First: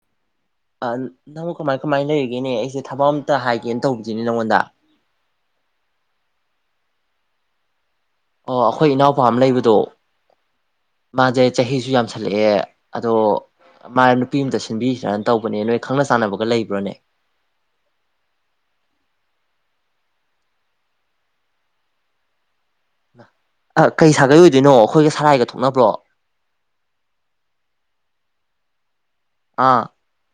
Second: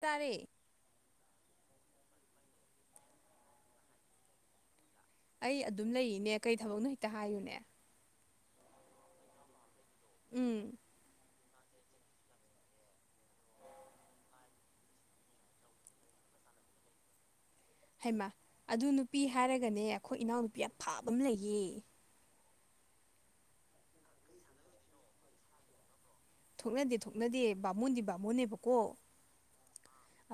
ꯇꯔꯦ ꯅꯪ ꯀꯃꯥꯏ ꯀꯃꯥꯏꯅ ꯂꯩꯔꯤꯒꯦꯅꯦ ꯑꯩꯁꯦ ꯊꯕꯛ ꯑꯃꯇ ꯍꯥꯏꯒꯦꯅ ꯇꯧꯕꯁꯤꯅꯦ ꯅꯪꯉꯣꯟꯗ ꯑꯩ ꯑꯗꯨꯝ ꯂꯩꯔꯤꯅꯦ ꯀꯔꯤ ꯊꯕꯛ ꯅꯨ ꯍꯦꯛꯇ ꯍꯥꯏꯌꯨꯅꯦ ꯑꯣ ꯑꯩꯈꯣꯏ ꯏꯅꯥꯎꯄꯥ ꯑꯃ ꯂꯩꯕꯗꯣ ꯎꯝ ꯍꯥꯖꯩ ꯆꯍꯤꯁꯨ ꯌꯥꯝꯁꯜꯂꯛꯑꯦ ꯑꯗꯣ ꯃꯥ ꯅꯨꯄꯤ ꯑꯃꯇ ꯁꯤꯟꯕꯤꯁꯤ꯭ꯔꯥꯅ ꯇꯧꯕꯅꯦ ꯅꯣꯏ ꯈꯪꯅ ꯆꯥꯟꯅꯕꯒ ꯂꯩꯕ꯭ꯔꯣꯅꯦ ꯍꯩꯃ ꯑꯗꯨ ꯅꯨꯄꯤ ꯍꯥꯏꯔꯒꯅꯦ ꯑꯩꯈꯣꯏ ꯏꯅꯥꯎꯅꯨꯄꯤ ꯌꯥꯝ ꯐꯥꯕ ꯑꯃ ꯂꯩꯌꯦ ꯑ ꯀꯩ ꯁꯥꯒꯩ ꯑꯣꯏꯗꯣꯏꯅꯣ ꯑꯩꯈꯣꯏꯒ ꯁꯂꯥꯏꯒ ꯊꯣꯛꯅꯕ꯭ꯔꯣ ꯊꯣꯛꯅꯗꯦ ꯊꯣꯛꯅꯗꯦ ꯕꯥꯃꯣꯟꯗꯤ ꯕꯥꯃꯣꯟꯅꯦꯕꯀꯣ ꯑꯥ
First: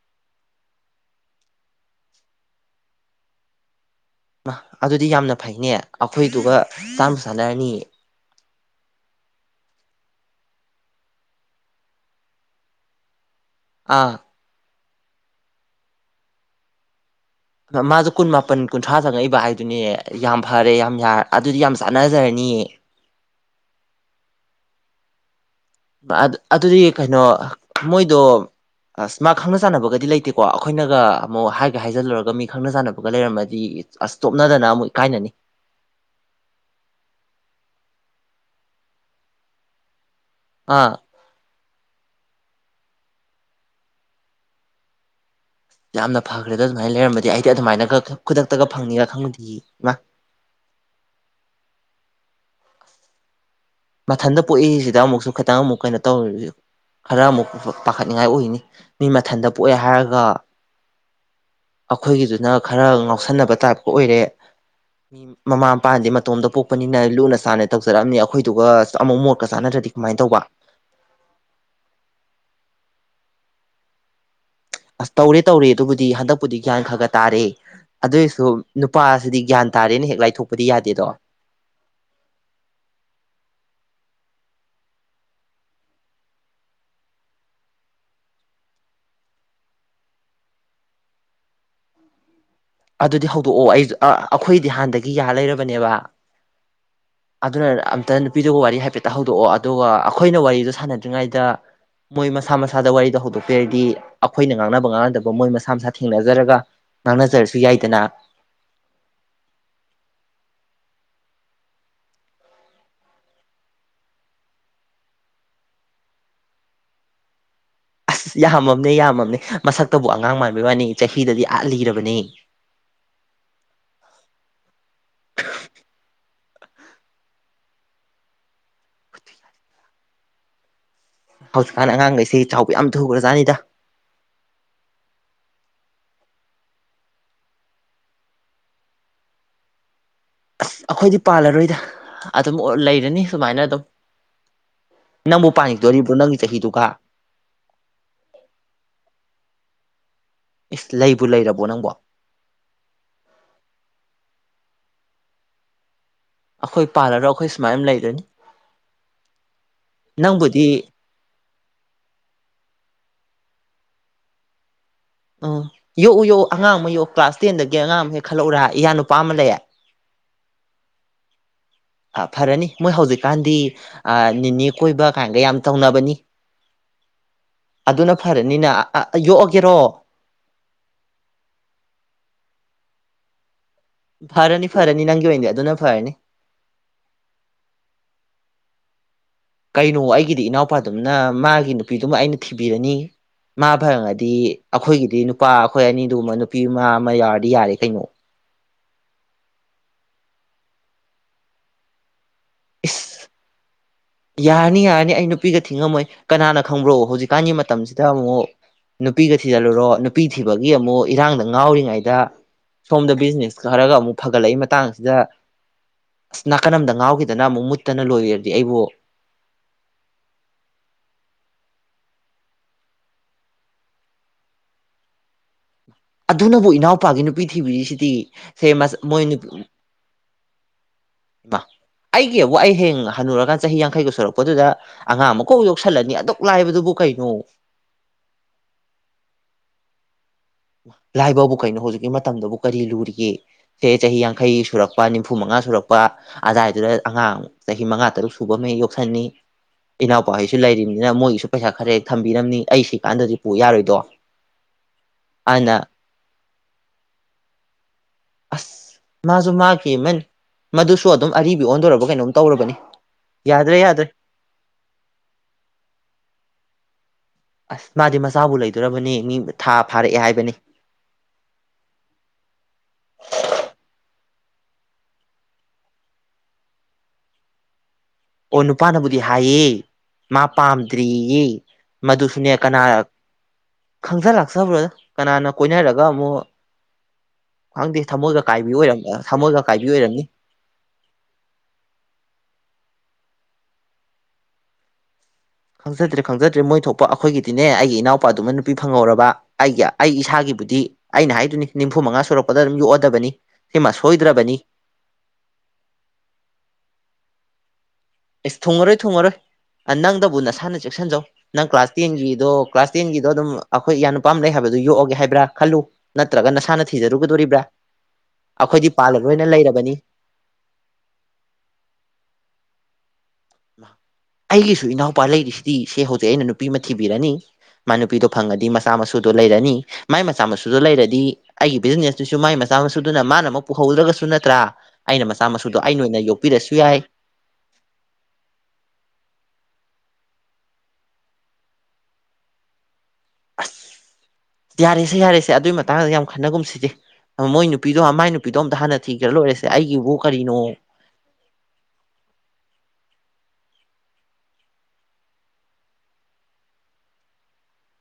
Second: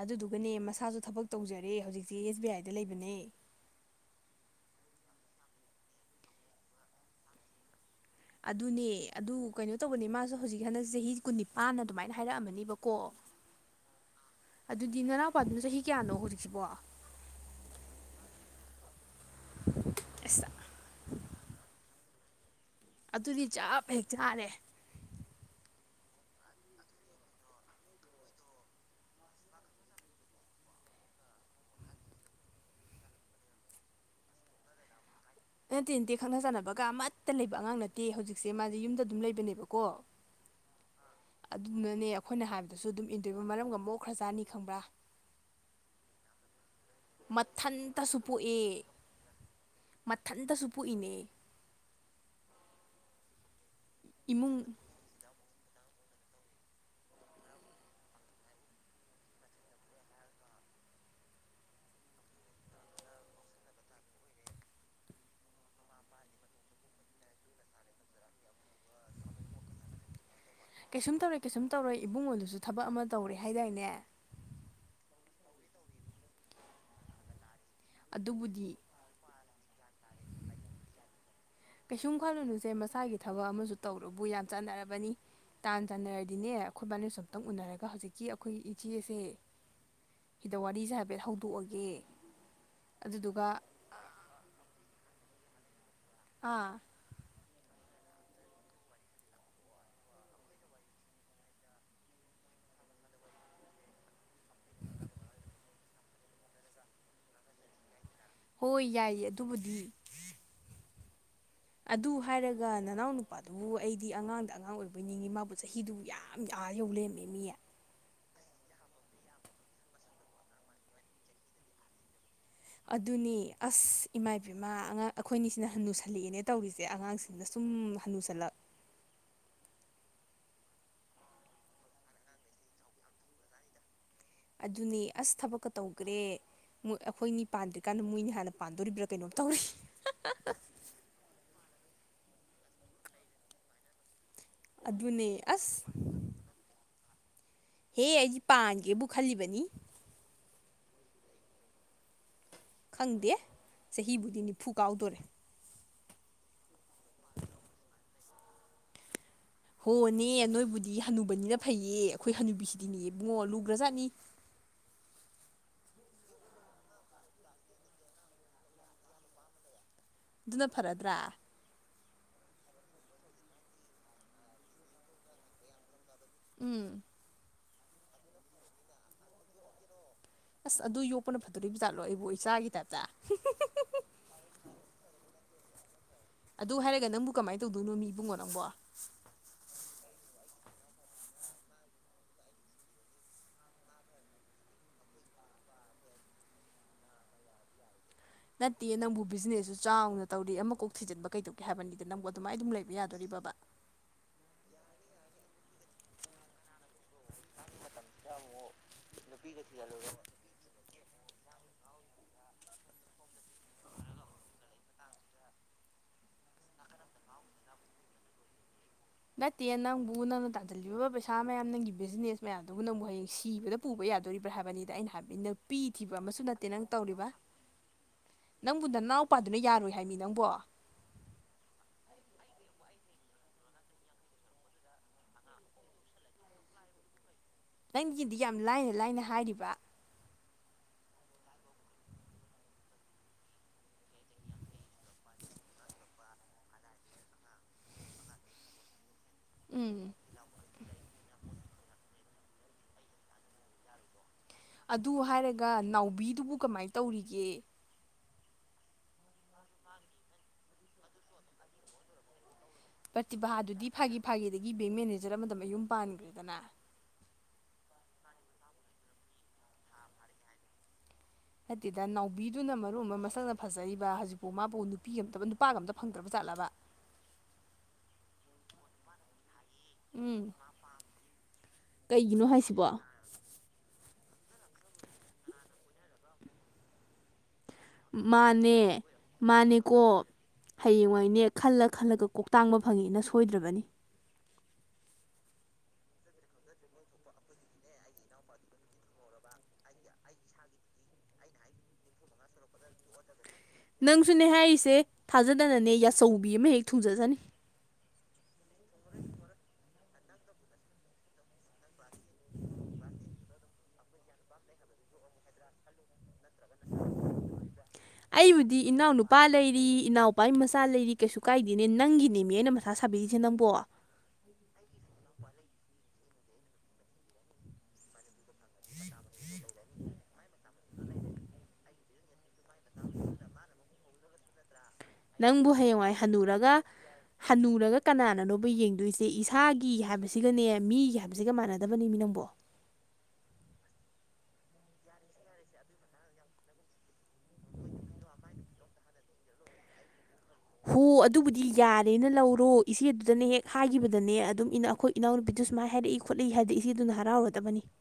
ꯑꯗꯨꯗꯨꯒꯅꯦ ꯃꯁꯥꯁꯨ ꯊꯕꯛ ꯇꯧꯖꯔꯦ ꯍꯧꯖꯤꯛꯁꯤ ꯑꯦꯁ ꯕꯤ ꯑꯥꯏꯗ ꯂꯩꯕꯅꯦ ꯑꯗꯨꯗꯤ ꯌꯥꯝꯅ ꯐꯩꯅꯦ ꯑꯩꯈꯣꯏꯗꯨꯒ ꯆꯥꯅꯕꯨ ꯆꯥꯟꯅꯔꯅꯤꯌꯦ ꯑꯗꯨꯅꯦ ꯑꯗꯨ ꯀꯩꯅꯣ ꯇꯧꯕꯅꯤ ꯃꯥꯁꯨ ꯍꯧꯖꯤꯛ ꯍꯟꯗꯛ ꯆꯍꯤ ꯀꯨꯟꯅꯤꯄꯥꯟꯅ ꯑꯗꯨꯃꯥꯏꯅ ꯍꯥꯏꯔꯛꯑꯝꯃꯅꯤꯕꯀꯣ ꯑꯥ ꯑꯗꯨꯗꯤ ꯅꯅꯥꯎꯄꯥꯗꯨꯅ ꯆꯍꯤ ꯀꯌꯥꯅꯣ ꯍꯧꯖꯤꯛꯁꯤꯕꯣ ꯃꯥꯁꯨ ꯀꯨꯟ ꯃꯥꯄꯟ ꯀꯨꯟꯊ꯭ꯔꯥ ꯆꯪꯉꯛꯏꯕ ꯍꯥꯏꯗꯨꯅꯦ ꯌꯥꯝ ꯑꯁ ꯐꯔꯦ ꯌꯥꯝ ꯌꯥꯔꯦ ꯑꯗꯨꯗꯤ ꯌꯥꯝ ꯆꯥ ꯅꯥꯖꯔꯅꯤꯌꯦ ꯑꯗꯨꯗꯤ ꯆꯞ ꯍꯦꯛ ꯆꯥꯔꯦ ꯑꯗꯨꯗꯤ ꯀꯩꯅꯣ ꯃꯣꯏꯗꯣ ꯑꯁ ꯃꯥ ꯈꯪꯅ ꯆꯥꯟꯅꯕꯒꯗꯤ ꯂꯩꯇꯦꯀꯣ ꯑꯩꯈꯣꯏꯅꯒ ꯑꯃꯨꯛ ꯍꯥꯏꯒ ꯍꯥꯏꯖꯤꯜꯂꯨꯔꯒ ꯃꯤ ꯈꯪꯅ ꯆꯥꯟꯅꯕꯒ ꯂꯩꯔꯝꯃꯗꯤ ꯑꯁ ꯆ‌ꯣꯞꯅꯗꯅ ꯑꯃꯨꯛ ꯏꯀꯥꯏꯅꯅꯤ ꯅꯠꯇꯦ ꯅꯠꯇꯦ ꯈꯪꯅ ꯆꯥꯟꯅꯕꯒ ꯑꯃꯠꯇ ꯂꯩꯕ ꯑꯉꯥꯡ ꯅꯠꯇꯦ ꯍꯧꯖꯤꯛꯁꯦ ꯃꯥꯁꯦ ꯌꯨꯝꯗ ꯑꯗꯨꯝ ꯂꯩꯕꯅꯦꯕꯀꯣ ꯑꯥ ꯑꯗꯨꯅꯅꯦ ꯑꯩꯈꯣꯏꯅ ꯍꯥꯏꯕ ꯑꯗꯨꯁꯨ ꯑꯗꯨꯝ ꯏꯟꯗꯣꯏꯕ ꯃꯔꯝꯒ ꯃ‌ꯣꯛꯈꯔꯖꯥꯅꯤ ꯈꯪꯕ꯭ꯔꯥ ꯌꯥꯝꯅ ꯐꯒ꯭ꯔꯦ ꯑꯗꯨꯗ ꯑꯗꯨꯃꯥꯏꯅ ꯂꯩꯔꯝꯃꯗꯤ ꯑꯩꯗꯤ ꯑꯗꯨꯃꯥꯏꯅꯒ ꯃꯊꯟꯇꯁꯨ ꯈꯨꯗꯛꯇꯒ ꯄꯣꯛꯑꯦ ꯐꯪꯅꯤꯒ ꯈꯪꯕꯗꯤꯌꯦ ꯏꯃ ꯃꯊꯟꯇꯁꯨ ꯄꯣꯛꯏꯅꯦ [inaudible] ꯃꯊꯟꯇ ꯏꯃꯨꯡ ꯄꯣꯛꯏꯁꯤꯗ ꯑꯃꯨꯛꯁꯨ ꯈꯤꯇꯪ ꯑꯃꯨꯛ ꯀꯩꯅꯣ ꯇꯧꯔꯤ ꯈꯔ ꯑꯃꯨꯛ ꯄꯥꯈꯠꯅꯤꯉꯥꯏ ꯑꯣꯏꯅꯤ ꯃꯤ ꯃꯊꯟꯗ ꯄꯣꯛꯑꯦ ꯍꯥꯏꯔꯒ ꯑꯩꯈꯣꯏꯒꯤꯗꯨꯅ ꯈꯔ ꯉꯥꯎꯁꯟꯅꯕ ꯇꯥꯏꯞꯀ ꯑꯣꯏꯔꯦ ꯃꯤ ꯃꯃꯥ ꯃꯄꯥꯗꯤ ꯃꯇꯣꯝꯗ ꯄꯣꯛꯄꯅꯤꯅ ꯂꯨꯅ ꯆꯥꯟꯅꯩ ꯇꯧꯖꯔꯛꯑꯅꯤ ꯑꯩꯈꯣꯏ ꯑꯗꯨꯒ ꯑꯃꯨꯛ ꯃꯣꯠꯀ ꯆꯥꯟꯅꯗ꯭ꯔꯗꯤ ꯀꯃꯥꯏꯅ ꯇꯧꯕ ꯀꯩꯁꯨꯝ ꯇꯧꯔꯦ ꯀꯩꯁꯨꯝ ꯇꯧꯔꯣꯏ ꯏꯕꯨꯡꯉꯣꯟꯗꯨꯁꯨ ꯊꯕꯛ ꯑꯃ ꯇꯧꯔꯦ ꯍꯥꯏꯗꯥꯏꯅꯦ ꯑꯁ ꯇꯧꯔꯦ ꯇꯧꯔꯦ ꯑꯗꯨꯕꯨꯗꯤ ꯍꯟꯗꯛꯄꯨꯗꯤ ꯒ꯭ꯌꯥꯟ ꯈꯔ ꯈ ꯇꯥꯔꯦ ꯑꯗꯨꯑꯣꯏꯁꯨ ꯑꯗꯨꯕꯨꯗꯤ ꯅꯨꯄꯥꯁꯤꯗꯤ ꯒ꯭ꯌꯥꯟ ꯇꯥꯔꯦꯅ ꯍꯦꯛ ꯂꯥꯏꯊꯣꯛꯄꯗꯤ ꯌꯥꯗꯦꯗꯣ ꯀꯩꯁꯨꯝ ꯈꯜꯂꯨꯅꯨꯁꯦ ꯃꯁꯥꯒꯤ ꯊꯕꯛ ꯑꯃꯁꯨ ꯇꯧꯔꯨꯕꯨ ꯌꯥꯝ ꯆꯥꯟꯅꯔꯕꯅꯤ ꯇꯥꯟ ꯆꯥꯟꯅꯔꯗꯤꯅꯦ ꯑꯩꯈꯣꯏꯕꯥꯅꯁꯨ ꯑꯝꯨꯛꯇꯪ ꯎꯅꯔꯒ ꯍꯧꯖꯤꯛꯀꯤ ꯑꯩꯈꯣꯏꯒꯤ ꯏꯆꯦ ꯑꯁꯦ ꯁꯤꯗ ꯋꯥꯔꯤꯁꯦ ꯍꯥꯏꯐꯦꯠ ꯍꯧꯗꯣꯛꯑꯒꯦ ꯑꯗꯨꯗꯤ ꯑꯗꯨꯗꯨꯒ ꯍꯧꯗꯣꯛꯑꯣ ꯑꯩꯁꯨ ꯑꯩꯈꯣꯏꯗꯤ ꯍꯥꯟꯅꯗꯒꯤ ꯌꯥ ꯂꯩꯔꯕꯅꯦꯕ ꯑꯥ ꯑꯗꯨ ꯑꯗꯨꯅ ꯅꯨꯄꯤꯗꯨꯒ ꯋꯥꯔꯤ ꯍꯥꯏꯐꯦꯠꯇ ꯍꯧꯗꯣꯛꯑꯣ ꯑꯗꯨꯒ ꯑꯩꯈꯣꯏꯅ ꯋꯥꯔꯤꯗꯣ ꯁꯥꯟꯅꯗ꯭ꯔꯤꯉꯩꯗ ꯃꯣꯏ ꯃꯁꯥ ꯃꯁꯥꯗ ꯋꯥꯔꯤꯗ ꯍꯧꯗꯣꯛꯄꯤꯔꯗꯤ ꯑꯩꯈꯣꯏꯅ ꯉꯥꯡꯅꯕ ꯉꯥꯡꯅꯗꯕ ꯃꯣꯏ ꯃꯁꯥ ꯃꯁꯥ ꯊꯦꯡꯅꯖꯔꯒ ꯉꯥꯡꯅꯖꯔꯁꯨ ꯌꯥꯏꯗꯅ ꯍꯣꯏ ꯌꯥꯏꯌꯦ ꯑꯗꯨꯕꯨꯗꯤ ꯑꯗꯨ ꯍꯥꯏꯔꯒ ꯅꯅꯥꯎ ꯅꯨꯄꯥꯗꯨꯕꯨ ꯑꯩꯗꯤ ꯑꯉꯥꯡꯗ ꯑꯉꯥꯡ ꯑꯣꯏꯕꯣꯏ ꯅꯤꯡꯉꯤ ꯃꯥꯕꯨ ꯆꯍꯤꯗꯨꯕꯨ ꯌꯥꯝ ꯌꯥꯎ ꯑꯥ ꯌꯧ ꯂꯩꯃꯦꯃꯦ ꯑꯁ ꯌꯥꯝꯃꯝꯅꯦ ꯌꯥꯝꯃꯝꯅꯦ ꯃꯁꯛꯇꯕꯨ ꯑꯉꯥꯡ ꯃꯥꯟꯕꯩ ꯋꯥꯅꯤ ꯆꯍꯤꯗꯗꯤ ꯑꯥꯠ ꯂꯤꯔꯕꯔꯕꯅꯦ ꯑꯗꯨꯅꯤ ꯑꯁ ꯏꯃꯥ ꯏꯕꯃꯥ ꯑꯩꯈꯣꯏꯅꯤꯁꯤꯅ ꯍꯟꯅꯨꯁꯜꯂꯛꯑꯦꯅꯦ ꯇꯧꯔꯤꯁꯦ ꯑꯉꯥꯡꯁꯤꯡꯅ ꯁꯨꯝ ꯍꯅꯨꯁꯜꯂꯛ ꯍꯧꯖꯤꯛꯀꯥꯟ ꯑꯉꯥꯡꯈꯩꯁꯤ ꯆꯥꯎꯕ ꯌꯥꯝ ꯊꯨꯈ꯭ꯔꯖꯥꯠꯅꯤꯗ ꯑꯗꯨꯅꯤ ꯑꯁ ꯊꯕꯛꯀ ꯇꯧꯒ꯭ꯔꯦ ꯑꯩꯈꯣꯏꯅꯤ ꯄꯥꯟꯗ꯭ꯔꯤꯀꯥꯟꯗ ꯃꯣꯏꯅꯤ ꯍꯥꯟꯅ ꯄꯥꯟꯗꯣꯔꯤꯕ꯭ꯔꯥ ꯀꯩꯅꯣꯝ ꯇꯧꯔꯏ ꯑꯁ ꯑꯩꯈꯣꯏꯗꯤ ꯄꯥꯜꯂꯔꯣꯏꯗ ꯑꯗꯨꯝ ꯂꯩꯔꯅꯤ ꯁꯨꯃꯥꯏꯅ ꯑꯗꯨꯝ ꯑꯗꯨꯅꯦ ꯅꯪꯕꯨ ꯑꯁ ꯄꯥꯉꯛꯇꯣꯔꯤꯕ꯭ꯔꯣ ꯅꯪꯒꯤ ꯆꯍꯤꯗꯨꯒ ꯍꯦ ꯑꯩꯗꯤ ꯄꯥꯟꯒꯦꯕꯨ ꯈꯜꯂꯤꯕꯅꯤ ꯏꯁ ꯂꯩꯕꯨ ꯂꯩꯔꯕꯣ ꯅꯪꯕꯣ ꯈꯪꯗꯦ ꯆꯍꯤꯕꯨꯗꯤ ꯅꯤꯐꯨ ꯀꯥꯎꯗꯣꯔꯦ ꯑꯩꯈꯣꯏ ꯄꯥꯜꯂꯔꯣ ꯑꯩꯈꯣꯏ ꯁꯨꯃꯥꯏꯅ ꯑꯗꯨꯝ ꯂꯩꯔꯅꯤ ꯍꯣꯅꯦ ꯅꯣꯏꯕꯨꯗꯤ ꯍꯅꯨꯕꯅꯤꯅ ꯐꯩꯌꯦ ꯑꯩꯈꯣꯏ ꯍꯅꯨꯕꯤꯁꯤꯗꯤꯅꯦꯑ ꯏꯕꯨꯡꯉꯣ ꯂꯨꯒ꯭ꯔꯖꯥꯠꯅꯤ ꯎꯝ ꯌꯣꯛꯎ ꯌꯣꯛꯎ ꯑꯉꯥꯡ ꯑꯃ ꯌꯣꯛꯎ ꯀ꯭ꯂꯥꯁ ꯇꯦꯟꯗꯒꯤ ꯑꯉꯥꯡ ꯑꯃ ꯍꯦꯛ ꯈꯜꯂꯛꯎꯔ ꯏꯌꯥ ꯅꯨꯄꯥ ꯑꯃ ꯂꯩꯌꯦ ꯑꯗꯨꯅ ꯐꯔꯗ꯭ꯔ ꯐꯔꯅꯤ ꯃꯣꯏ ꯍꯧꯖꯤꯛꯀꯥꯟꯗꯤ ꯅꯤꯅꯦ ꯀꯣꯏꯕ ꯀꯥꯏꯅꯒ ꯌꯥꯝ ꯇꯧꯅꯕꯅꯤ ꯎꯝ ꯑꯗꯨꯅ ꯐꯔꯅꯤꯅ ꯌꯣꯛꯑꯒꯦꯔꯣ ꯑꯁ ꯑꯗꯨ ꯌꯣꯛꯄꯅ ꯐꯠꯇꯣꯔꯤꯕ ꯖꯥꯠꯂꯣ ꯑꯩꯕꯨ ꯏꯆꯥꯒꯤ ꯇꯥꯏꯞꯇ ꯐꯔꯅꯤ ꯐꯔꯅꯤ ꯅꯪꯒꯤ ꯑꯣꯏꯅꯗꯤ ꯑꯗꯨꯅ ꯐꯔꯅꯤ ꯑꯗꯨ ꯍꯥꯏꯔꯒ ꯅꯪꯕꯨ ꯀꯃꯥꯏꯅ ꯇꯧꯗꯣꯏꯅꯣ ꯃꯤꯕꯨꯡꯉꯣ ꯅꯪꯕ ꯀꯩꯅꯣ ꯑꯩꯒꯤꯗꯤ ꯏꯅꯥꯎꯄꯥꯗꯨꯝꯅ ꯃꯥꯒꯤ ꯅꯨꯄꯤꯗꯨꯃ ꯑꯩꯅ ꯊꯤꯕꯤꯔꯅꯤ ꯃꯥ ꯐꯪꯉꯗꯤ ꯑꯩꯈꯣꯏꯒꯤꯗꯤ ꯅꯨꯄꯥ ꯑꯩꯈꯣꯏ ꯑꯅꯤꯗꯨꯨꯝꯕ ꯅꯨꯄꯤ ꯑꯃ ꯑꯃ ꯌꯥꯎꯔꯗꯤ ꯌꯥꯔꯦ ꯀꯩꯅꯣ ꯅꯠꯇꯦ ꯅꯪꯕꯨ ꯕꯤꯖꯤꯅꯦꯁꯁꯨ ꯆꯥꯎꯅ ꯇꯧꯔꯤ ꯑꯃ ꯀꯣꯛ ꯊꯤꯖꯤꯟꯕ ꯀꯩꯗꯧꯒꯦ ꯍꯥꯏꯕꯅꯤꯗ ꯅꯪꯕꯨ ꯑꯗꯨꯃꯥꯏꯅ ꯑꯗꯨꯝ ꯏ ꯂꯩꯕ ꯌꯥꯗꯣꯔꯤꯕꯕꯥ ꯌꯥꯔꯅꯤ ꯌꯥꯔꯅꯤ ꯑꯩ ꯅꯨꯄꯤꯒ ꯊꯤꯡꯉꯝꯃꯣꯏ ꯀꯅꯥꯅ ꯈꯪꯕ꯭ꯔꯣ ꯍꯧꯖꯤꯛꯀꯥꯟꯒꯤ ꯃꯇꯝꯁꯤꯗ ꯗ ꯑꯃꯨꯛ ꯅꯨꯄꯤꯒ ꯊꯤꯖꯤꯜꯂꯨꯔꯣ ꯅꯨꯄꯤ ꯊꯤꯕꯒꯤ ꯑꯃꯨꯛ ꯏꯔꯥꯡꯅ ꯉꯥꯎꯔꯤꯉꯩꯗ ꯁꯣꯝꯗ ꯕꯤꯖꯤꯅꯦꯁ ꯈꯔꯒ ꯑꯃꯨꯛ ꯐꯒꯠꯂꯛꯏ ꯃꯇꯥꯡꯁꯤꯗ ꯑꯁ ꯅꯥꯀꯟ ꯑꯃꯝꯗ ꯉꯥꯎꯈꯤꯗꯅ ꯑꯃꯨꯛ ꯃꯨꯠꯇꯅ ꯂꯣꯏꯔꯗꯤ ꯑꯩꯕꯨ ꯅꯠꯇꯦ ꯅꯪꯕꯨ ꯅꯪꯅ ꯇꯥꯟꯁꯤꯜꯂꯤꯕ ꯄꯩꯁꯥ ꯃꯌꯥꯝ ꯅꯪꯒꯤ ꯕꯤꯖꯤꯅꯦꯁ ꯃꯌꯥꯝꯗꯨꯕꯨ ꯅꯪꯕꯨ ꯍꯌꯦꯡ ꯁꯤꯕꯗ ꯄꯨꯕ ꯌꯥꯗꯣꯔꯤꯕ꯭ꯔꯥ ꯍꯥꯏꯕꯅꯤꯗ ꯑꯩꯅ ꯍꯥꯏ ꯄꯤ ꯊꯤꯕ ꯑꯃꯁꯨ ꯅꯠꯇꯦ ꯑꯗꯨꯅꯕꯨ ꯅꯪ ꯏꯅꯥꯎꯄꯥꯒꯤ ꯇꯧꯔꯤꯕ ꯅꯨꯄꯤ ꯊꯤꯕꯤꯔꯤꯁꯤꯗꯤ ꯁꯦ ꯅꯪꯕꯨ ꯃꯣꯏ ꯅꯅꯥꯎꯄꯥꯗꯨꯅ ꯅꯨꯄꯤꯃ ꯌꯥꯔꯣꯏ ꯍꯥꯏꯅꯤ ꯅꯪꯕꯣ [inaudible] ꯑꯩꯒꯤ ꯑꯩ ꯍꯌ‌ꯦꯡ ꯍꯟꯅꯨꯔꯀꯥꯟ ꯆꯍꯤ ꯌꯥꯡꯈꯩꯒ ꯁꯨꯔꯛꯄꯗꯨꯗ ꯑꯉꯥꯡ ꯑꯃꯀꯣꯛ ꯌ‌ꯣꯛꯁꯜꯂꯅꯤ ꯑꯗꯨꯛ ꯂꯥꯏꯕꯗꯨꯕꯨ ꯀꯩꯅꯣ ꯅꯪꯒꯤꯗꯤ ꯌꯥꯝ ꯂꯥꯏꯅ ꯂꯥꯏꯅ ꯍꯥꯏꯔꯤꯕ ꯂꯥꯏꯕꯕꯨ ꯀꯩꯅꯣ ꯍꯧꯖꯤꯛꯀꯤ ꯃꯇꯝꯗꯕꯨ ꯀꯔꯤ ꯂꯨꯔꯤꯒꯦ ꯁꯦ ꯆꯍꯤ ꯌꯥꯡꯈꯩ ꯁꯨꯔꯛꯄ ꯅꯤꯝꯐꯨ ꯃꯉꯥ ꯁꯨꯔꯛꯄ ꯑꯖꯥꯏꯗꯨꯗ ꯑꯉꯥꯡ ꯆꯍꯤ ꯃꯉꯥ ꯇꯔꯨꯛ ꯁꯨꯕ ꯑꯃ ꯌꯣꯛꯁꯟꯅꯤ ꯎꯝ ꯏꯅꯥꯎꯄꯥꯍꯩꯁꯨ ꯂꯩꯔꯤꯕꯔꯤꯅꯤꯅ ꯃꯣꯏꯒꯤꯁꯨ ꯄꯩꯁꯥ ꯈꯔ ꯍꯦꯛ ꯊꯝꯕꯤꯔꯝꯅꯤ ꯑꯩ ꯁꯤ ꯀꯥꯟꯗꯗꯤ ꯄꯨ ꯌꯥꯔꯣꯏꯗꯣ ꯑꯗꯨ ꯍꯥꯏꯔꯒ ꯑꯗꯨꯅ ꯅꯥꯎꯕꯤꯗꯨꯕꯨ ꯀꯃꯥꯏꯅ ꯇꯧꯔꯤꯒꯦ ꯑꯁ ꯃꯥꯁꯨ ꯃꯥꯈꯤꯃꯟ ꯃꯗꯨꯁꯨ ꯑꯗꯨꯝ ꯑꯔꯤꯕ ꯑꯣꯟꯗꯣꯔꯔꯕ ꯀꯩꯅꯣꯝ ꯇꯧꯔꯕꯅꯤ ꯌꯥꯗ꯭ꯔꯦ ꯄ꯭ꯔꯇꯤꯚꯥꯗꯨꯗꯤ ꯌꯥꯗ꯭ꯔꯦ ꯐꯥꯒꯤ ꯐꯥꯒꯤꯗꯒꯤ ꯕꯦꯡ ꯃꯦꯅꯦꯖꯔ ꯑꯃꯗ ꯃꯌꯨꯝ ꯄꯥꯟꯈ꯭ꯔꯦꯗꯅ ꯑꯁ ꯃꯥꯗꯤ ꯃꯆꯥꯕꯨ ꯂꯩꯗꯣꯔꯕꯅꯤ ꯃꯤ ꯊꯥ ꯐꯥꯔꯛꯑꯦ ꯍꯥꯏꯕꯅꯤ ꯅꯠꯇꯦꯗ ꯅꯥꯎꯕꯤꯗꯨꯅ ꯃꯔꯨꯃ ꯃꯁꯛꯅ ꯐꯖꯩꯕ ꯍꯧꯖꯤꯛꯄꯨ ꯃꯥꯕꯨ ꯅꯨꯄꯤ ꯑꯝꯇꯕ ꯅꯨꯄꯥꯒ ꯑꯝꯇ ꯐꯪꯗ꯭ꯔꯕꯖꯥꯠ ꯖꯥꯠꯂꯕ ꯑꯣ ꯅꯨꯄꯥꯅꯕꯨꯗꯤ ꯍꯥꯏꯌꯦ ꯃꯥ ꯎꯝ ꯄꯥꯝꯗ꯭ꯔꯤꯌꯦ ꯀꯩꯒꯤꯅꯣ ꯃꯗꯨꯁꯨꯅꯦ ꯀꯅꯥ ꯍꯥꯏꯁꯤꯕꯣ ꯈꯪꯖ ꯂꯥꯛꯆꯕꯔꯣꯗ ꯀꯅꯥꯅ ꯀꯣꯏꯅꯔꯒ ꯑꯃꯨꯛ ꯈꯪꯗꯦ ꯊꯃꯣꯏꯒ ꯀꯥꯏꯕꯤ ꯃꯥꯅꯦ ꯑꯣꯏꯔꯝ ꯊꯃꯣꯏꯒ ꯀꯥꯏꯕꯤ ꯃꯥꯅꯤꯀꯣ ꯑꯣꯏꯔꯝꯅꯤ ꯍꯌꯦꯡꯋꯥꯏꯅꯦ ꯈꯜꯂ ꯈꯜꯂꯒ ꯀꯣꯛꯇꯥꯡꯕ ꯐꯪꯉꯦꯅ ꯁꯣꯏꯗ꯭ꯔꯕꯅꯤ ꯈꯪꯖꯗ꯭ꯔꯦ ꯈꯪꯖꯗ꯭ꯔꯦ ꯃꯣꯏ ꯊꯣꯛꯄ ꯑꯩꯈꯣꯏꯒꯤꯗꯤꯅꯦ ꯑꯩꯒꯤ ꯏꯅꯥꯎꯄꯥꯗꯨꯃ ꯅꯨꯄꯤ ꯐꯪꯍꯧꯔꯕ ꯑꯩꯒꯤ ꯑꯩ ꯏꯁꯥꯒꯤ ꯕꯨꯗꯤ ꯑꯩꯅ ꯍꯥꯏꯗꯨꯏꯅꯤ ꯅꯤꯝꯐꯨ ꯃꯉꯥ ꯁꯨꯔꯛꯄꯗ ꯑꯗꯨꯝ ꯌꯣꯛꯑꯗꯕꯅꯤ ꯁꯤꯃ ꯅꯪꯁꯨꯅꯦ ꯁꯣꯏꯗ꯭ꯔꯕꯅꯤ ꯍꯥꯏꯌꯤꯁꯦ ꯊꯥꯖꯗꯅꯅꯦ ꯌꯥꯆꯧꯕꯤ ꯑꯃ ꯍꯦꯛ ꯊꯨꯡꯖꯖꯅꯤ ꯏꯁ ꯊꯨꯡꯉꯔꯣꯏ ꯊꯨꯡꯉꯔꯣꯏ ꯅꯪꯗꯕꯨ ꯅꯁꯥꯅ ꯆꯦꯛꯁꯟꯖꯧ ꯅꯪ ꯀ꯭ꯂꯥꯁ ꯇꯦꯟꯒꯤꯗꯣ ꯀ꯭ꯂꯥꯁ ꯇꯦꯟꯒꯤꯗꯣ ꯑꯗꯨꯝ ꯑꯩꯈꯣꯏ ꯏꯌꯥ ꯅꯨꯄꯥ ꯑꯃ ꯂꯩ ꯍꯥꯏꯕ ꯌꯣꯛꯑꯒꯦ ꯍꯥꯏꯕ꯭ꯔꯥ ꯈꯜꯂꯨ ꯅꯠꯇ꯭ꯔꯒ ꯅꯁꯥꯅ ꯊꯤꯖꯔꯨꯒꯗꯣꯔꯤꯕ꯭ꯔꯥ [inaudible] ꯑꯩꯕꯨꯗꯤ ꯑꯩꯈꯣꯏꯗꯤ ꯄꯥꯜꯂꯔꯣꯏꯅ ꯏꯅꯥꯎꯅꯨꯄꯥ ꯂꯩꯔꯕꯅꯤ ꯂꯩꯔꯤ ꯏꯅꯥꯎꯄꯥꯒꯤ ꯃꯆꯥ ꯂꯩꯔꯤ ꯀꯩꯁꯨ ꯀꯥꯏꯗꯦꯅꯦ ꯅꯪꯒꯤꯅꯤꯃꯤ ꯑꯩꯅ ꯃꯁ ꯃꯥ ꯑꯩꯒꯤꯁꯨ ꯏꯅꯥꯎꯄꯥ ꯂꯩꯔꯤꯁꯤꯗꯤ ꯁꯦ ꯍꯧꯖꯤꯛ ꯑꯩꯅ ꯅꯨꯄꯤ ꯑꯃ ꯊꯤꯕꯤꯔꯅꯤ ꯃꯥ ꯅꯨꯄꯤꯗꯣ ꯐꯪꯉꯗꯤ ꯃꯆꯥ ꯃꯁꯨꯗꯣ ꯂꯩꯔꯅꯤ ꯃꯥꯏ ꯃꯆꯥ ꯃꯁꯨꯗꯣ ꯂꯩꯔꯗꯤ ꯑꯩꯒꯤ ꯕꯤꯖꯤꯅꯦꯁꯇꯨꯁꯨ ꯃꯥꯏ ꯃꯆ ꯃꯆꯥꯃꯁꯨꯗꯨꯅ ꯃꯥꯅ ꯑꯃꯨꯛ ꯄꯨꯍꯧꯗ꯭ꯔꯒꯁꯨ ꯅꯠꯇ꯭ꯔꯥ ꯑꯩꯅ ꯃꯆꯥ ꯅꯪꯕꯨ ꯃꯁꯨꯗꯣ ꯑꯩꯅ ꯍꯌꯦꯡꯋꯥꯏ ꯑꯣꯏꯅ ꯍꯟꯅꯨꯔꯒ ꯌꯣꯛꯄꯤꯔꯁꯨ ꯌꯥꯏ ꯍꯟꯅꯨꯔꯒ ꯀꯅꯥꯟ ꯅꯅꯣꯕ ꯌꯦꯡꯗꯣꯏꯁꯦ ꯏꯁꯥꯒꯤ ꯍꯥꯏꯕꯁꯤꯒꯅꯦ ꯃꯤꯒꯤ ꯍꯥꯏꯕꯁꯤꯒ ꯃꯥꯟꯅꯗꯕꯅꯤꯃꯤ ꯅꯪꯕꯣ ꯑꯁ ꯌꯥꯔꯦꯁꯦ ꯌꯥꯔꯦꯁꯦ ꯑꯗꯨꯒꯤ ꯃꯇꯥꯡꯗ ꯌꯥꯝ ꯈꯟꯅꯒꯨꯝ ꯁꯤꯖꯦ ꯃꯣꯏ ꯅꯨꯄꯤꯗꯣ ꯃꯥꯏ ꯅꯨꯄꯤꯗꯣ ꯑꯝꯇ ꯍꯥꯟꯅ ꯊꯤꯒꯔ ꯂꯣꯏꯔꯦꯁꯦ ꯑꯩꯒꯤꯕꯨ ꯀꯔꯤꯅꯣ ꯍꯣ ꯑꯗꯨꯕꯨꯗꯤ ꯌꯥꯔꯦꯅ ꯂꯧꯔꯣ ꯏꯆꯦꯗꯨ ꯗꯨꯅ ꯍꯦꯛ ꯍꯥꯏꯒꯤꯕꯗꯅꯦ ꯑꯗꯨꯝ ꯏꯅꯥ ꯑꯈꯣꯏ ꯏꯅꯥꯎꯅꯨꯄꯤꯗꯨ ꯁꯨꯃꯥꯏꯅ ꯍꯥꯏꯔꯛꯏ ꯈꯣꯠꯂꯛꯏ ꯍꯥꯏꯕꯗ ꯏꯆꯦꯗꯨꯅ ꯍꯔꯥꯎꯔꯗꯕꯅꯤ [inaudible]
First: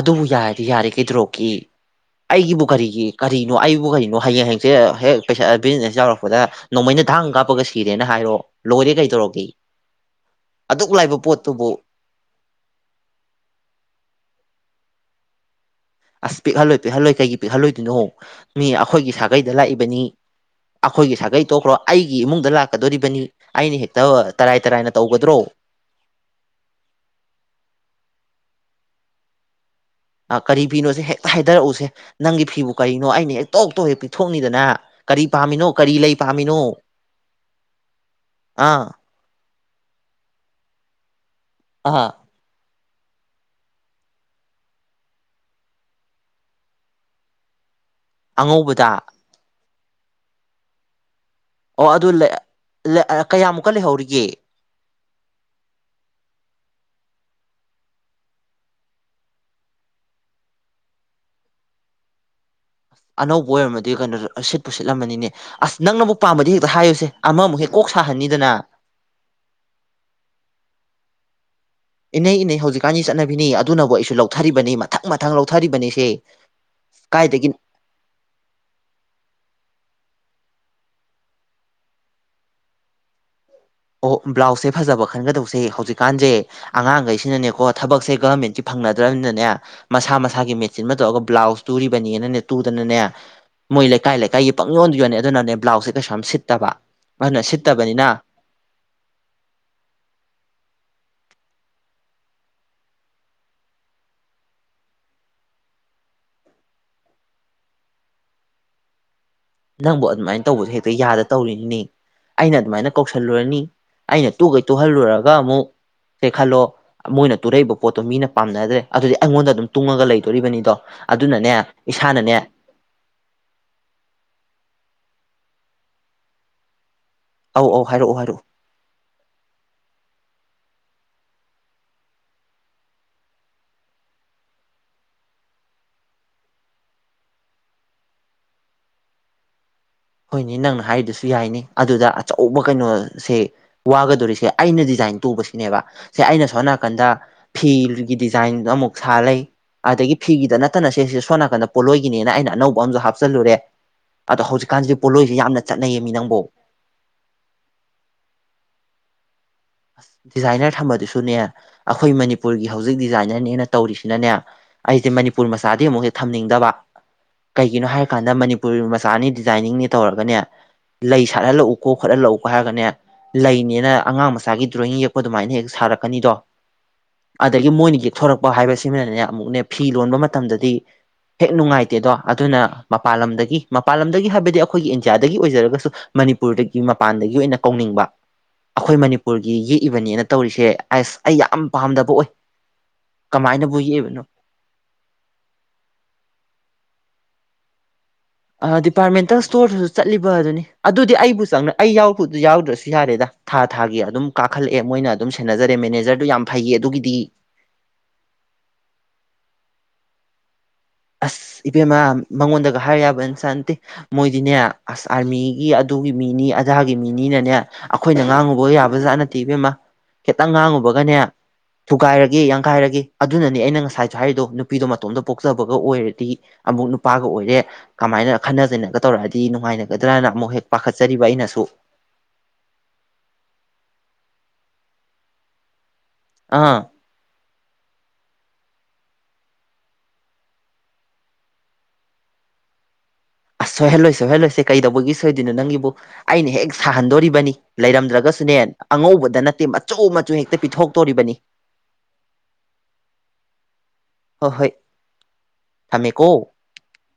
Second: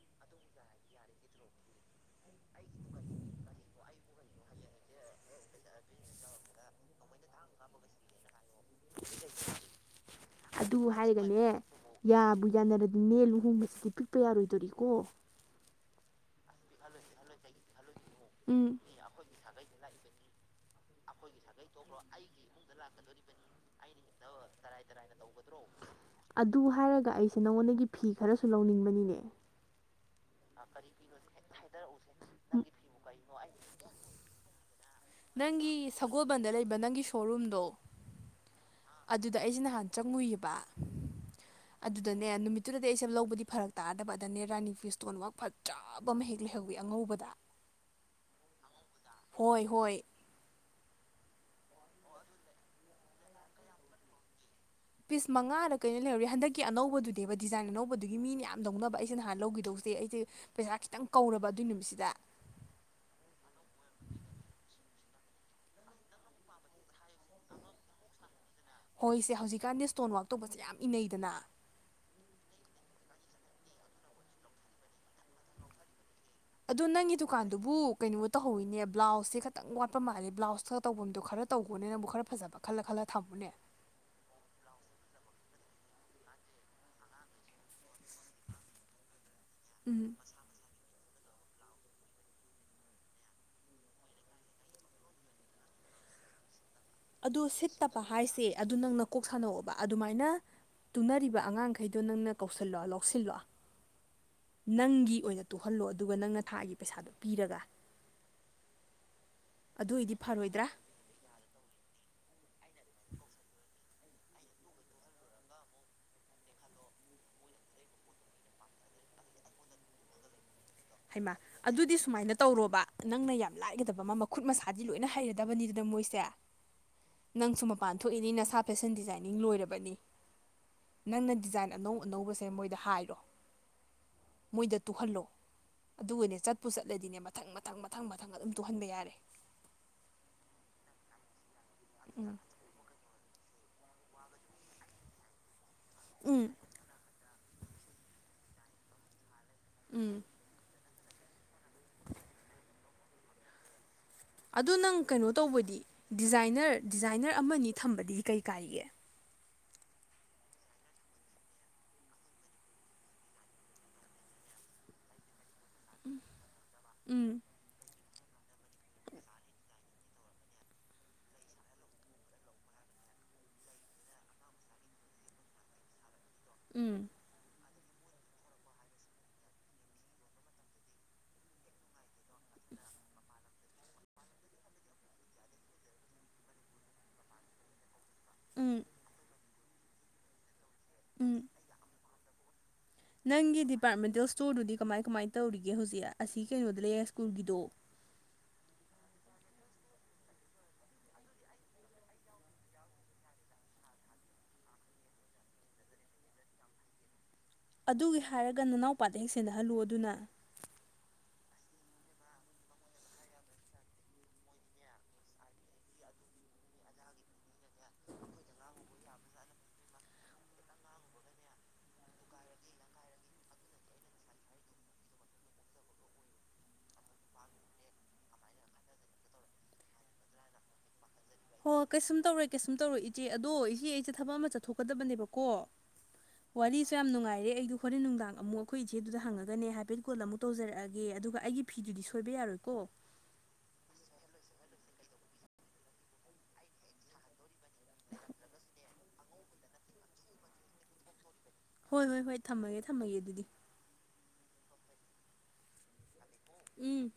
ꯑꯗꯨꯕꯨ ꯌꯥꯔꯗꯤ ꯌꯥꯔꯦ ꯀꯩꯗꯧꯔꯒꯦ ꯑꯩꯒꯤꯕꯨ ꯀꯔꯤꯒꯤ ꯀꯔꯤꯅꯣ ꯑꯩꯕꯨ ꯀꯔꯤꯅꯣ ꯍꯌꯦꯡ ꯍꯡꯆꯤꯠ ꯑꯥ ꯍꯦꯛ ꯄꯩꯁꯥ ꯑ ꯕꯤꯖꯤꯅꯦꯁ ꯌꯥꯎꯔꯛꯄꯗ ꯅꯣꯡꯃꯩꯅ ꯊꯥꯡ ꯀꯥꯞꯄꯒ ꯁꯤꯔꯦꯅ ꯍꯥꯏꯔꯣ ꯂꯣꯏꯔꯦ ꯀꯩꯗꯧꯔꯒꯦ ꯑꯗꯨ ꯑꯗꯨꯛ ꯂꯥꯏꯕ ꯍꯥꯏꯔꯒꯅꯦ ꯄꯣꯠꯇꯨꯕꯨ ꯌꯥꯕꯨ ꯌꯥꯅꯔꯗꯤꯅꯦ ꯂꯨꯍꯣꯡꯕꯁꯤꯗꯤ ꯄꯤꯛꯄ ꯌꯥꯔꯣꯏꯗꯣꯔꯤ ꯀꯣ ꯑꯁ ꯄꯤꯛꯍꯜꯂꯣꯏ ꯄꯤꯛꯍꯜꯂꯣꯏ ꯀꯩꯒꯤ ꯄꯤꯛꯍꯜꯂꯣꯏꯗꯣꯏꯅꯣ ꯃꯤ ꯎꯝ ꯑꯩꯈꯣꯏꯒꯤ ꯁꯥꯒꯩꯗ ꯂꯥꯛꯏꯕꯅꯤ ꯑꯈꯣꯏꯒꯤ ꯁꯥꯒꯩ ꯑꯗ ꯇꯣꯛꯈ꯭ꯔꯣ ꯑꯩꯒꯤ ꯏꯃꯨꯡꯗ ꯂꯥꯛꯀꯗꯣꯔꯤꯕꯅꯤ ꯑꯩꯅ ꯍꯦꯛꯇ ꯇꯔꯥꯏ ꯇꯔꯥꯏꯅ ꯇꯧꯒꯗ꯭ꯔꯣ ꯑꯗꯨ ꯍꯥꯏꯔꯒ ꯑꯩꯁꯦ ꯅꯉꯣꯟꯗꯒꯤ ꯐꯤ ꯈꯔꯁꯨ ꯂꯧꯅꯤꯡꯕꯅꯤꯅꯦ ꯑꯥ ꯀꯔꯤ ꯐꯤꯅꯣꯁꯦ ꯍꯦꯛꯇ ꯍꯥꯏꯗꯔꯛꯎꯁꯦ ꯅꯪꯒꯤ ꯐꯤꯕꯨ ꯀꯔꯤꯅꯣ ꯑꯩꯅ ꯍꯦꯛ ꯇꯣꯛ ꯇꯣꯛ ꯍꯦꯛ ꯄꯤꯊꯣꯛꯅꯤꯗꯅ ꯀꯔꯤ ꯄꯥꯝꯃꯤꯅꯣ ꯅꯪꯒꯤ ꯀꯔꯤ ꯂꯩ ꯁꯒꯣꯜꯕꯟꯗ ꯄꯥꯝꯃꯤꯅꯣ ꯂꯩꯕ ꯅꯪꯒꯤ ꯁꯣꯔꯨꯝꯗꯣ ꯑꯥ ꯑꯗꯨꯗ ꯑꯩꯁꯦ ꯅꯍꯥꯟ ꯆꯪꯉꯨꯏꯑꯕ ꯑꯥ ꯑꯗꯨꯗꯅꯦ ꯅꯨꯃꯤꯠ ꯇꯨꯗꯗꯤ ꯑꯩꯁꯦ ꯂꯧꯕꯗꯤ ꯐꯔꯛ ꯇꯥꯔꯗꯕ ꯑꯗꯅꯦ ꯔꯥꯅꯤ ꯐꯤ ꯏꯁꯇꯣꯟꯋꯥꯛ ꯐꯖꯕꯝꯃ ꯍꯦꯛ ꯂꯩꯍꯧꯋꯤ ꯑꯉꯧꯕꯗ [inaudible] ꯑꯉꯧꯕꯗ ꯍꯣꯏ ꯍꯣꯏ ꯑꯣ ꯑꯗꯨ ꯂꯩ ꯂꯩ ꯑꯥ ꯀꯌꯥꯃꯨꯛꯀ ꯂꯩꯍꯧꯔꯤꯒꯦ ꯄꯤꯁ ꯃꯉꯥꯗ ꯀꯩꯅꯣ ꯂꯩꯍꯧꯔꯤ ꯍꯟꯗꯛꯀꯤ ꯑꯅꯧꯕꯗꯨꯗꯦꯕ ꯗꯤꯖꯥꯏꯟ ꯑꯅꯧꯕꯗꯨꯒꯤ ꯃꯤꯅ ꯌꯥꯝ ꯂꯧꯅꯕ ꯑꯩꯁꯦ ꯅꯍꯥꯟ ꯂꯧꯒꯤꯗꯧꯖꯤ ꯖꯦ ꯑꯩꯖꯦ ꯄꯩꯁꯥ ꯈꯤꯇꯪ ꯀꯧꯔꯕ ꯑꯗꯨꯏ ꯅꯨꯃꯤꯠꯁꯤꯗ ꯑꯅꯧꯕ ꯑꯣꯏꯔꯝꯃꯗꯤ ꯀꯩꯅꯣꯖꯨ ꯑꯁꯤꯠꯄꯨ ꯁꯤꯠꯂꯝꯃꯅꯤꯅꯦ ꯑꯁ ꯅꯪꯅꯕꯨ ꯄꯥꯝꯃꯗꯤ ꯍꯦꯛꯇ ꯍꯥꯏꯌꯨꯁꯦ ꯑꯃꯃꯨꯛ ꯍꯦꯛ ꯀꯣꯛ ꯁꯥꯍꯟꯅꯤꯗꯅ ꯍꯣꯏꯁꯦ ꯍꯧꯖꯤꯛꯀꯥꯟꯗꯤ ꯏꯁꯇꯣꯟꯋꯥꯛ ꯇꯧꯕꯁꯦ ꯌꯥꯝ ꯏꯟꯅꯩꯗꯅ ꯏꯅꯩ ꯏꯅꯩ ꯍꯧꯖꯤꯛꯀꯥꯟꯒꯤ ꯆꯠꯅꯕꯤꯅꯤ ꯑꯗꯨꯅꯕꯨ ꯑꯩꯁꯨ ꯂꯧꯊꯔꯤꯕꯅꯤ ꯃꯊꯪ ꯃꯊꯪ ꯂꯧꯊꯔꯤꯕꯅꯤ ꯁꯦ ꯑꯗꯣ ꯅꯪꯒꯤ ꯀꯥꯏꯗꯒꯤ ꯗꯨꯀꯥꯟꯗꯨꯕꯨ ꯀꯩꯅꯣ ꯇꯧꯍꯧꯋꯤꯅꯦ ꯕ꯭ꯂꯥꯎꯁ ꯁꯦ ꯈꯤꯇꯪ ꯋꯥꯠ ꯆꯄ ꯃꯥꯑꯦ ꯕ꯭ꯂꯥꯎꯁ ꯈꯔ ꯇꯧꯐꯝꯗꯣ ꯈꯔ ꯇꯧꯒꯅꯦ ꯅꯪꯕꯨ ꯈꯔ ꯐꯕ ꯈꯜꯂ ꯈꯜꯂ ꯊꯝꯃꯨꯅꯦ ꯑꯣ ꯕ꯭ꯂꯥꯎꯁꯁꯦ ꯐꯖꯕ ꯈꯟꯒꯗꯧꯁꯦ ꯍꯧꯖꯤꯛꯀꯥꯟꯁꯦ ꯑꯉꯥꯡꯈꯩꯁꯤꯅꯅꯦꯀꯣ ꯊꯕꯛꯁꯦ ꯒꯔꯃꯦꯟꯁꯤ ꯐ ꯐꯪꯅꯗ꯭ꯔꯕꯅꯤꯅꯅꯦ ꯎꯝ ꯃꯁꯥ ꯃꯁꯥꯒꯤ ꯃꯦꯆꯤꯟ ꯑꯃ ꯇꯧꯔꯒ ꯕ꯭ꯂꯥꯎꯁ ꯇꯨꯔꯤꯕꯅꯤꯅꯅꯦ ꯇꯨꯗꯅꯅꯦ ꯃꯣꯏ ꯂꯩꯀꯥꯏ ꯂꯩꯀꯥꯏꯒꯤ ꯄꯪ ꯌꯣꯟꯗ ꯌꯣꯟꯅꯦ ꯑꯗꯨꯅꯅꯦ ꯕ꯭ꯂꯥꯎꯁꯦ ꯀꯩꯁꯁꯨ ꯌꯥꯝ ꯁꯤꯠꯇꯕ ꯑꯗꯨ ꯑꯗꯨꯅ ꯁꯤꯠꯇꯕ ꯁꯤꯠꯇꯕꯅꯤꯅ ꯍꯥꯏꯁꯦ ꯑꯗꯨ ꯅꯪꯅ ꯀꯣꯛ ꯁꯥꯟꯅꯣꯛꯑꯣꯕ ꯑꯗꯨꯃꯥꯏꯅ ꯇꯨꯅꯔꯤꯕ ꯑꯉꯥꯡꯈꯩꯗꯣ ꯅꯪꯅ ꯀꯧꯁꯤꯜꯂꯣ ꯂꯧꯁꯤꯜꯂꯣ ꯅꯪꯒꯤ ꯑꯣꯏꯅ ꯇꯨꯍꯜꯂꯣ ꯑꯗꯨꯒ ꯅꯪꯅ ꯊꯥꯒꯤ ꯄꯩꯁꯥꯗꯣ ꯄꯤꯔꯒ [inaudible] ꯅꯪꯕꯨ ꯑꯗꯨꯏꯗꯤ ꯑꯗꯨꯃꯥꯏꯅ ꯐꯔꯣꯏꯗ꯭ꯔꯥ ꯇꯧꯕꯁꯦ ꯍꯦꯛꯇ ꯌꯥꯗ ꯇꯧꯔꯤꯅꯤꯅꯦ ꯑꯩꯅ ꯑꯗꯨꯃꯥꯏꯅ ꯀꯧꯁꯤꯜꯂꯨꯔꯅꯤ ꯑꯩꯅ ꯇꯨꯈꯩ ꯇꯨꯍꯜꯂꯨꯔꯒ ꯑꯃꯨꯛ ꯁꯦ ꯈꯜꯂꯣ ꯃꯣꯏꯅ ꯇꯨꯔꯛꯏꯕ ꯄꯣꯠꯇꯣ ꯃꯤꯅ ꯄꯥꯝꯅꯗ꯭ꯔꯦ ꯑꯗꯨꯗꯤ ꯑꯩꯉꯣꯟꯗ ꯑꯗꯨꯝ ꯇꯨꯡꯉꯒ ꯂꯩꯗꯣꯔꯤꯕꯅꯤꯗꯣ ꯍꯩꯃ ꯑꯗꯨꯅꯅꯦ ꯑꯗꯨꯗꯤ ꯁꯨꯃꯥꯏꯅ ꯏꯁꯥꯅꯅꯦ ꯇꯧꯔꯣꯕ ꯅꯪꯅ ꯌꯥꯝ ꯂꯥꯏꯒꯗꯕ ꯑꯃ ꯃꯈ ꯈꯨꯠ ꯃꯁꯥꯗꯤ ꯂꯣꯏꯅ ꯍꯩꯔꯗꯕꯅꯤꯗꯅ ꯃꯣꯏꯁꯦ ꯅꯪꯁꯨ ꯑꯧ ꯑꯧ ꯃꯄꯥꯟ ꯍꯥꯏꯔꯛꯑꯣ ꯊꯣꯛꯏꯅꯤ ꯍꯥꯏꯔꯛꯑꯣ ꯅꯁꯥ ꯐꯦꯁꯟ ꯗꯤꯖꯥꯏꯅꯤꯡ ꯂꯣꯏꯔꯕꯅꯤ ꯅꯪꯅ ꯗꯤꯖꯥꯏꯟ ꯑꯅꯧ ꯑꯅꯧꯕꯁꯦ ꯃꯣꯏꯗ ꯍꯥꯏꯔꯣ ꯃꯣꯏꯗ ꯇꯨꯍꯜꯂꯣ ꯑꯗꯨꯒꯅꯦ ꯆꯠꯄꯨ ꯆꯠꯂꯗꯤꯅꯦ ꯃꯊꯪ ꯃꯊꯪ ꯃꯊꯪ ꯃꯊꯪ ꯑꯗꯨꯝ ꯇꯨꯍꯟꯕ ꯌꯥꯔꯦ ꯍꯣꯏꯅꯦ ꯅꯪꯅ ꯍꯥꯏꯗꯨꯁꯨ ꯌꯥꯏꯅꯤ ꯑꯗꯨꯗ ꯎꯝ ꯑꯆꯧꯕ ꯀꯩꯅꯣ ꯁꯦ ꯋꯥꯒꯗꯣꯔꯤꯁꯦ ꯑꯩꯅ ꯗꯤꯖꯥꯏꯟ ꯇꯧꯕꯁꯤꯅꯦꯕ ꯁꯦ ꯎꯝ ꯑꯩꯅ ꯁꯣꯝ ꯅꯥꯀꯟꯗ ꯐꯤ ꯒꯤ ꯗꯤꯖꯥꯏꯟ ꯑꯃꯨꯛ ꯁꯥ ꯂꯩ ꯎꯝ ꯑꯗꯒꯤ ꯐꯤꯒꯤꯗ ꯅꯠꯇꯅ ꯁꯤꯦ ꯁꯤꯁꯦ ꯁꯣꯝ ꯅꯥꯀꯟꯗ ꯄꯣꯠꯂꯣꯏꯒꯤꯅꯦꯅ ꯑꯩꯅ ꯑꯅꯧꯕ ꯑꯝꯨ ꯍꯥꯞꯆꯜꯂꯨꯔꯦ ꯑꯗ ꯑꯗꯣ ꯍꯧꯖꯤꯛꯀꯥꯟꯁꯤ ꯅꯪ ꯀꯩꯅꯣ ꯇꯧꯕꯗꯤ ꯗꯤꯖꯥꯏꯅꯔ ꯗꯤꯖꯥꯏꯅꯔ ꯑꯃꯅꯤ ꯊꯝꯕꯗꯤ ꯀꯩ ꯀꯥꯏꯒꯦ ꯑꯁ ꯗꯤꯖꯥꯏꯅꯔ ꯊꯝꯕꯗꯨꯁꯨꯅꯦ ꯑꯩꯈꯣꯏ ꯃꯅꯤꯄꯨꯔꯒꯤ ꯍꯧꯖꯤꯛ ꯗꯤꯖꯥꯏꯅꯔꯅꯦꯅ ꯇꯧꯔꯤꯁꯤꯅꯅꯦ ꯑꯩꯁꯦ ꯃꯅꯤꯄꯨꯔ ꯃꯆꯥꯗꯤ ꯑꯃꯨꯛꯁꯦ ꯊꯝꯅꯤꯡꯗꯕ ꯎꯝ ꯀꯩꯒꯤꯅꯣ ꯍꯥꯏꯔ ꯀꯥꯟꯗ ꯃꯅꯤꯄꯨꯔꯤ ꯃꯆꯥꯅꯤ ꯗꯤꯖꯥꯏꯅꯤꯡꯅꯤ ꯇꯧꯔꯒꯅꯦ ꯂꯩ ꯁꯥꯠꯍꯜꯂꯛꯎꯀꯣ ꯈꯣꯠꯍꯜꯂꯛꯎꯀꯣ ꯍꯥꯏꯔꯒꯅꯦ ꯂꯩꯅꯦꯅ ꯑꯉꯥꯡꯆꯥ ꯉꯁꯥꯒꯤ ꯗ꯭ꯔꯣꯌꯤꯡ ꯌꯦꯛꯄ ꯑꯗꯨꯃꯥꯏꯅ ꯍꯦꯛ ꯁꯥꯔꯛꯀꯅꯤꯗꯣ ꯎꯝ ꯑꯗꯒꯤ ꯃꯣꯏꯅ ꯌꯦꯛꯊꯣꯔꯛꯄ ꯍꯥꯏꯕꯁꯤꯃꯅꯅꯦ ꯑꯃꯨꯛꯅꯦ ꯐꯤ ꯂꯣꯟꯕ ꯃꯇꯝꯗꯗꯤ ꯍꯦꯛ ꯅꯨꯡꯉꯥꯏꯇꯦꯗꯣ ꯑꯗꯨꯅ ꯃꯄꯥꯟ ꯂꯝꯗꯒꯤ ꯃꯄꯥꯟ ꯂꯝꯗꯒꯤ ꯍꯥꯏꯕꯗꯤ ꯑꯩꯈꯣꯏꯒꯤ ꯏꯟꯗꯤꯌꯥꯗꯒꯤ ꯑꯣꯏꯖꯔꯒꯁꯨ ꯃꯅꯤꯄꯨꯔꯗꯒꯤ ꯃꯄꯥꯟꯗꯒꯤ ꯑꯣꯏꯅ ꯀꯧꯅꯤꯡꯕ ꯎꯝ ꯑꯩꯈꯣꯏ ꯃꯅꯤ ꯃꯄꯨꯔꯒꯤ ꯌꯦꯛꯏꯕꯅꯦꯅ ꯇꯧꯔꯤꯁꯦ ꯑꯁ ꯑꯩ ꯎꯝ ꯌꯥꯝ ꯄꯥꯝꯗꯕ ꯑꯣꯏ ꯅꯪꯒꯤ ꯀꯃꯥꯏꯅꯕꯨ ꯌꯦꯛꯏꯕꯅꯣ ꯗꯤꯄꯥꯔꯠꯃꯦꯟꯇꯦꯜ ꯏꯁꯇꯣꯔꯗꯨꯗꯤ ꯀꯃꯥꯏ ꯀꯃꯥꯏꯅ ꯇꯧꯔꯤꯒꯦ ꯍꯧꯖꯤꯛ ꯑꯁꯤ ꯀꯩꯅꯣꯗ ꯂꯩꯔ ꯀꯨꯜꯒꯤꯗꯣ ꯗꯤꯄꯥꯔꯠꯃꯦꯟꯇꯦꯜ ꯁ꯭ꯇꯣꯔꯗꯁꯨ ꯆꯠꯂꯤꯕ ꯑꯗꯨꯅꯤ ꯑꯗꯨꯗꯤ ꯑꯩꯕꯨ ꯆꯪꯅ ꯑꯩꯎꯕ ꯌꯥꯎꯗ꯭ꯔꯁꯨ ꯌꯥꯔꯦꯗ ꯊꯥꯔ ꯊꯥꯒꯤ ꯑꯗꯨꯝ ꯀꯥꯈꯠꯂꯛꯦ ꯃꯣꯏꯅ ꯑꯗꯨꯝ ꯁꯦꯟꯅꯖꯔꯦ ꯃꯦꯅꯦꯖꯔꯗꯨ ꯌꯥꯝ ꯐꯩꯌꯦ ꯑꯗꯨꯒꯤꯗꯤ ꯑꯗꯨꯒꯤ ꯍꯥꯏꯔꯒ ꯅꯅꯥꯎꯄꯥꯗ ꯍꯦꯛ ꯁꯦꯊꯍꯜꯂꯨ ꯑꯗꯨꯅ ꯑꯁ ꯏꯕꯦꯝꯃꯥ ꯃꯉꯣꯟꯗꯒ ꯍꯥꯏꯔ ꯌꯥꯕꯅ ꯁꯥꯟꯇꯦ ꯃꯣꯏꯗꯤꯅꯦ ꯑꯁ ꯑꯥꯔꯃꯤꯒꯤ ꯑꯗꯨꯒꯤ ꯃꯤꯅꯤ ꯑꯙꯥꯒꯤ ꯃꯤꯅꯤꯅꯅꯦ ꯑꯩꯈꯣꯏꯅ ꯉꯥꯡꯉꯨꯕ ꯌꯥꯕꯖꯥꯠ ꯅꯠꯇꯦ ꯏꯕꯦꯝꯃ ꯈꯤꯇꯪ ꯉꯥꯡꯉꯨꯕꯒꯅꯦ ꯊꯨꯒꯥꯏꯔꯒꯦ ꯌꯥꯡꯈꯥꯏꯔꯒꯦ ꯑꯗꯨꯅꯅꯤ ꯑꯩꯅ ꯉꯁꯥꯏꯁꯨ ꯍꯥꯏꯔꯤꯗꯣ ꯅꯨꯄꯤꯗꯣ ꯃꯇꯣꯝꯗ ꯄꯣꯛꯆꯕ ꯒ ꯑꯣꯏꯔꯗꯤ ꯑꯃꯨꯛ ꯅꯨꯄꯥꯒ ꯑꯣꯏꯔꯦ ꯀꯃꯥꯏꯅ ꯈꯅꯖꯅꯒ ꯇꯧꯔꯛꯑꯗꯤ ꯅꯨꯡꯉꯥꯏꯅꯒꯗ꯭ꯔꯥꯅ ꯑꯃꯨꯛ ꯍꯦ ꯄꯥꯠ ꯆꯔꯤꯔꯤꯕꯕꯥ ꯑꯩꯅ ꯍꯣ ꯀꯩꯁꯨꯝ ꯇꯧꯔꯦ ꯀꯩꯁꯨꯝ ꯇꯧꯔꯦ ꯏꯆꯦ ꯑꯗꯣ ꯏꯆꯦ ꯑꯩꯁꯦ ꯊꯕꯛ ꯑꯃ ꯆꯠꯊꯣꯛꯀꯗꯕꯅꯦꯕꯀꯣ ꯑꯥ ꯋꯥꯔꯤꯁꯨ ꯌꯥꯝ ꯅꯨꯡꯉꯥꯏꯔꯦ ꯑꯩꯗꯣ ꯍꯣꯔꯦꯟ ꯅꯨꯡꯗꯥꯡ ꯑꯃꯨꯛ ꯑꯩꯈꯣꯏ ꯏꯆꯦꯗꯨꯗ ꯍꯪꯉꯒꯅꯦ ꯍꯥꯏꯐꯦꯠ ꯀꯣꯜ ꯑꯃꯨꯛ ꯇꯧꯖꯔꯛꯑꯒꯦ ꯑꯗꯨꯒ ꯑꯩꯒꯤ ꯐꯤꯗꯨꯗꯤ ꯁꯣꯏꯕ ꯌꯥꯔꯣꯏꯀꯣ ꯑꯁ ꯁꯣꯏꯍꯜꯂꯣꯏ ꯁꯣꯏꯍꯜꯂꯣꯏꯁꯦ ꯀꯩꯗꯧꯕꯒꯤ ꯁꯣꯏꯗꯣꯏꯅꯣ ꯅꯪꯒꯤꯕꯨ ꯑꯩꯅ ꯍꯦꯛ ꯁꯥꯍꯟꯗꯣꯔꯤꯕꯅꯤ ꯂꯩꯔꯝꯗ꯭ꯔꯒꯁꯨ ꯁꯨꯅꯦ ꯑꯉꯧꯕꯗ ꯅꯠꯇꯦ ꯃꯆꯨ ꯃꯆꯨ ꯍꯦꯛꯇ ꯄꯤꯊꯣꯛꯇꯣꯔꯤꯕꯅꯤ ꯍꯣꯏ ꯍꯣꯏ ꯍꯣꯏ ꯊꯝꯃꯒꯦ ꯊꯝꯃꯒꯦ ꯑꯗꯨꯗꯤ ꯑ ꯍꯣꯏ ꯊꯝꯃꯦꯀꯣ ꯏ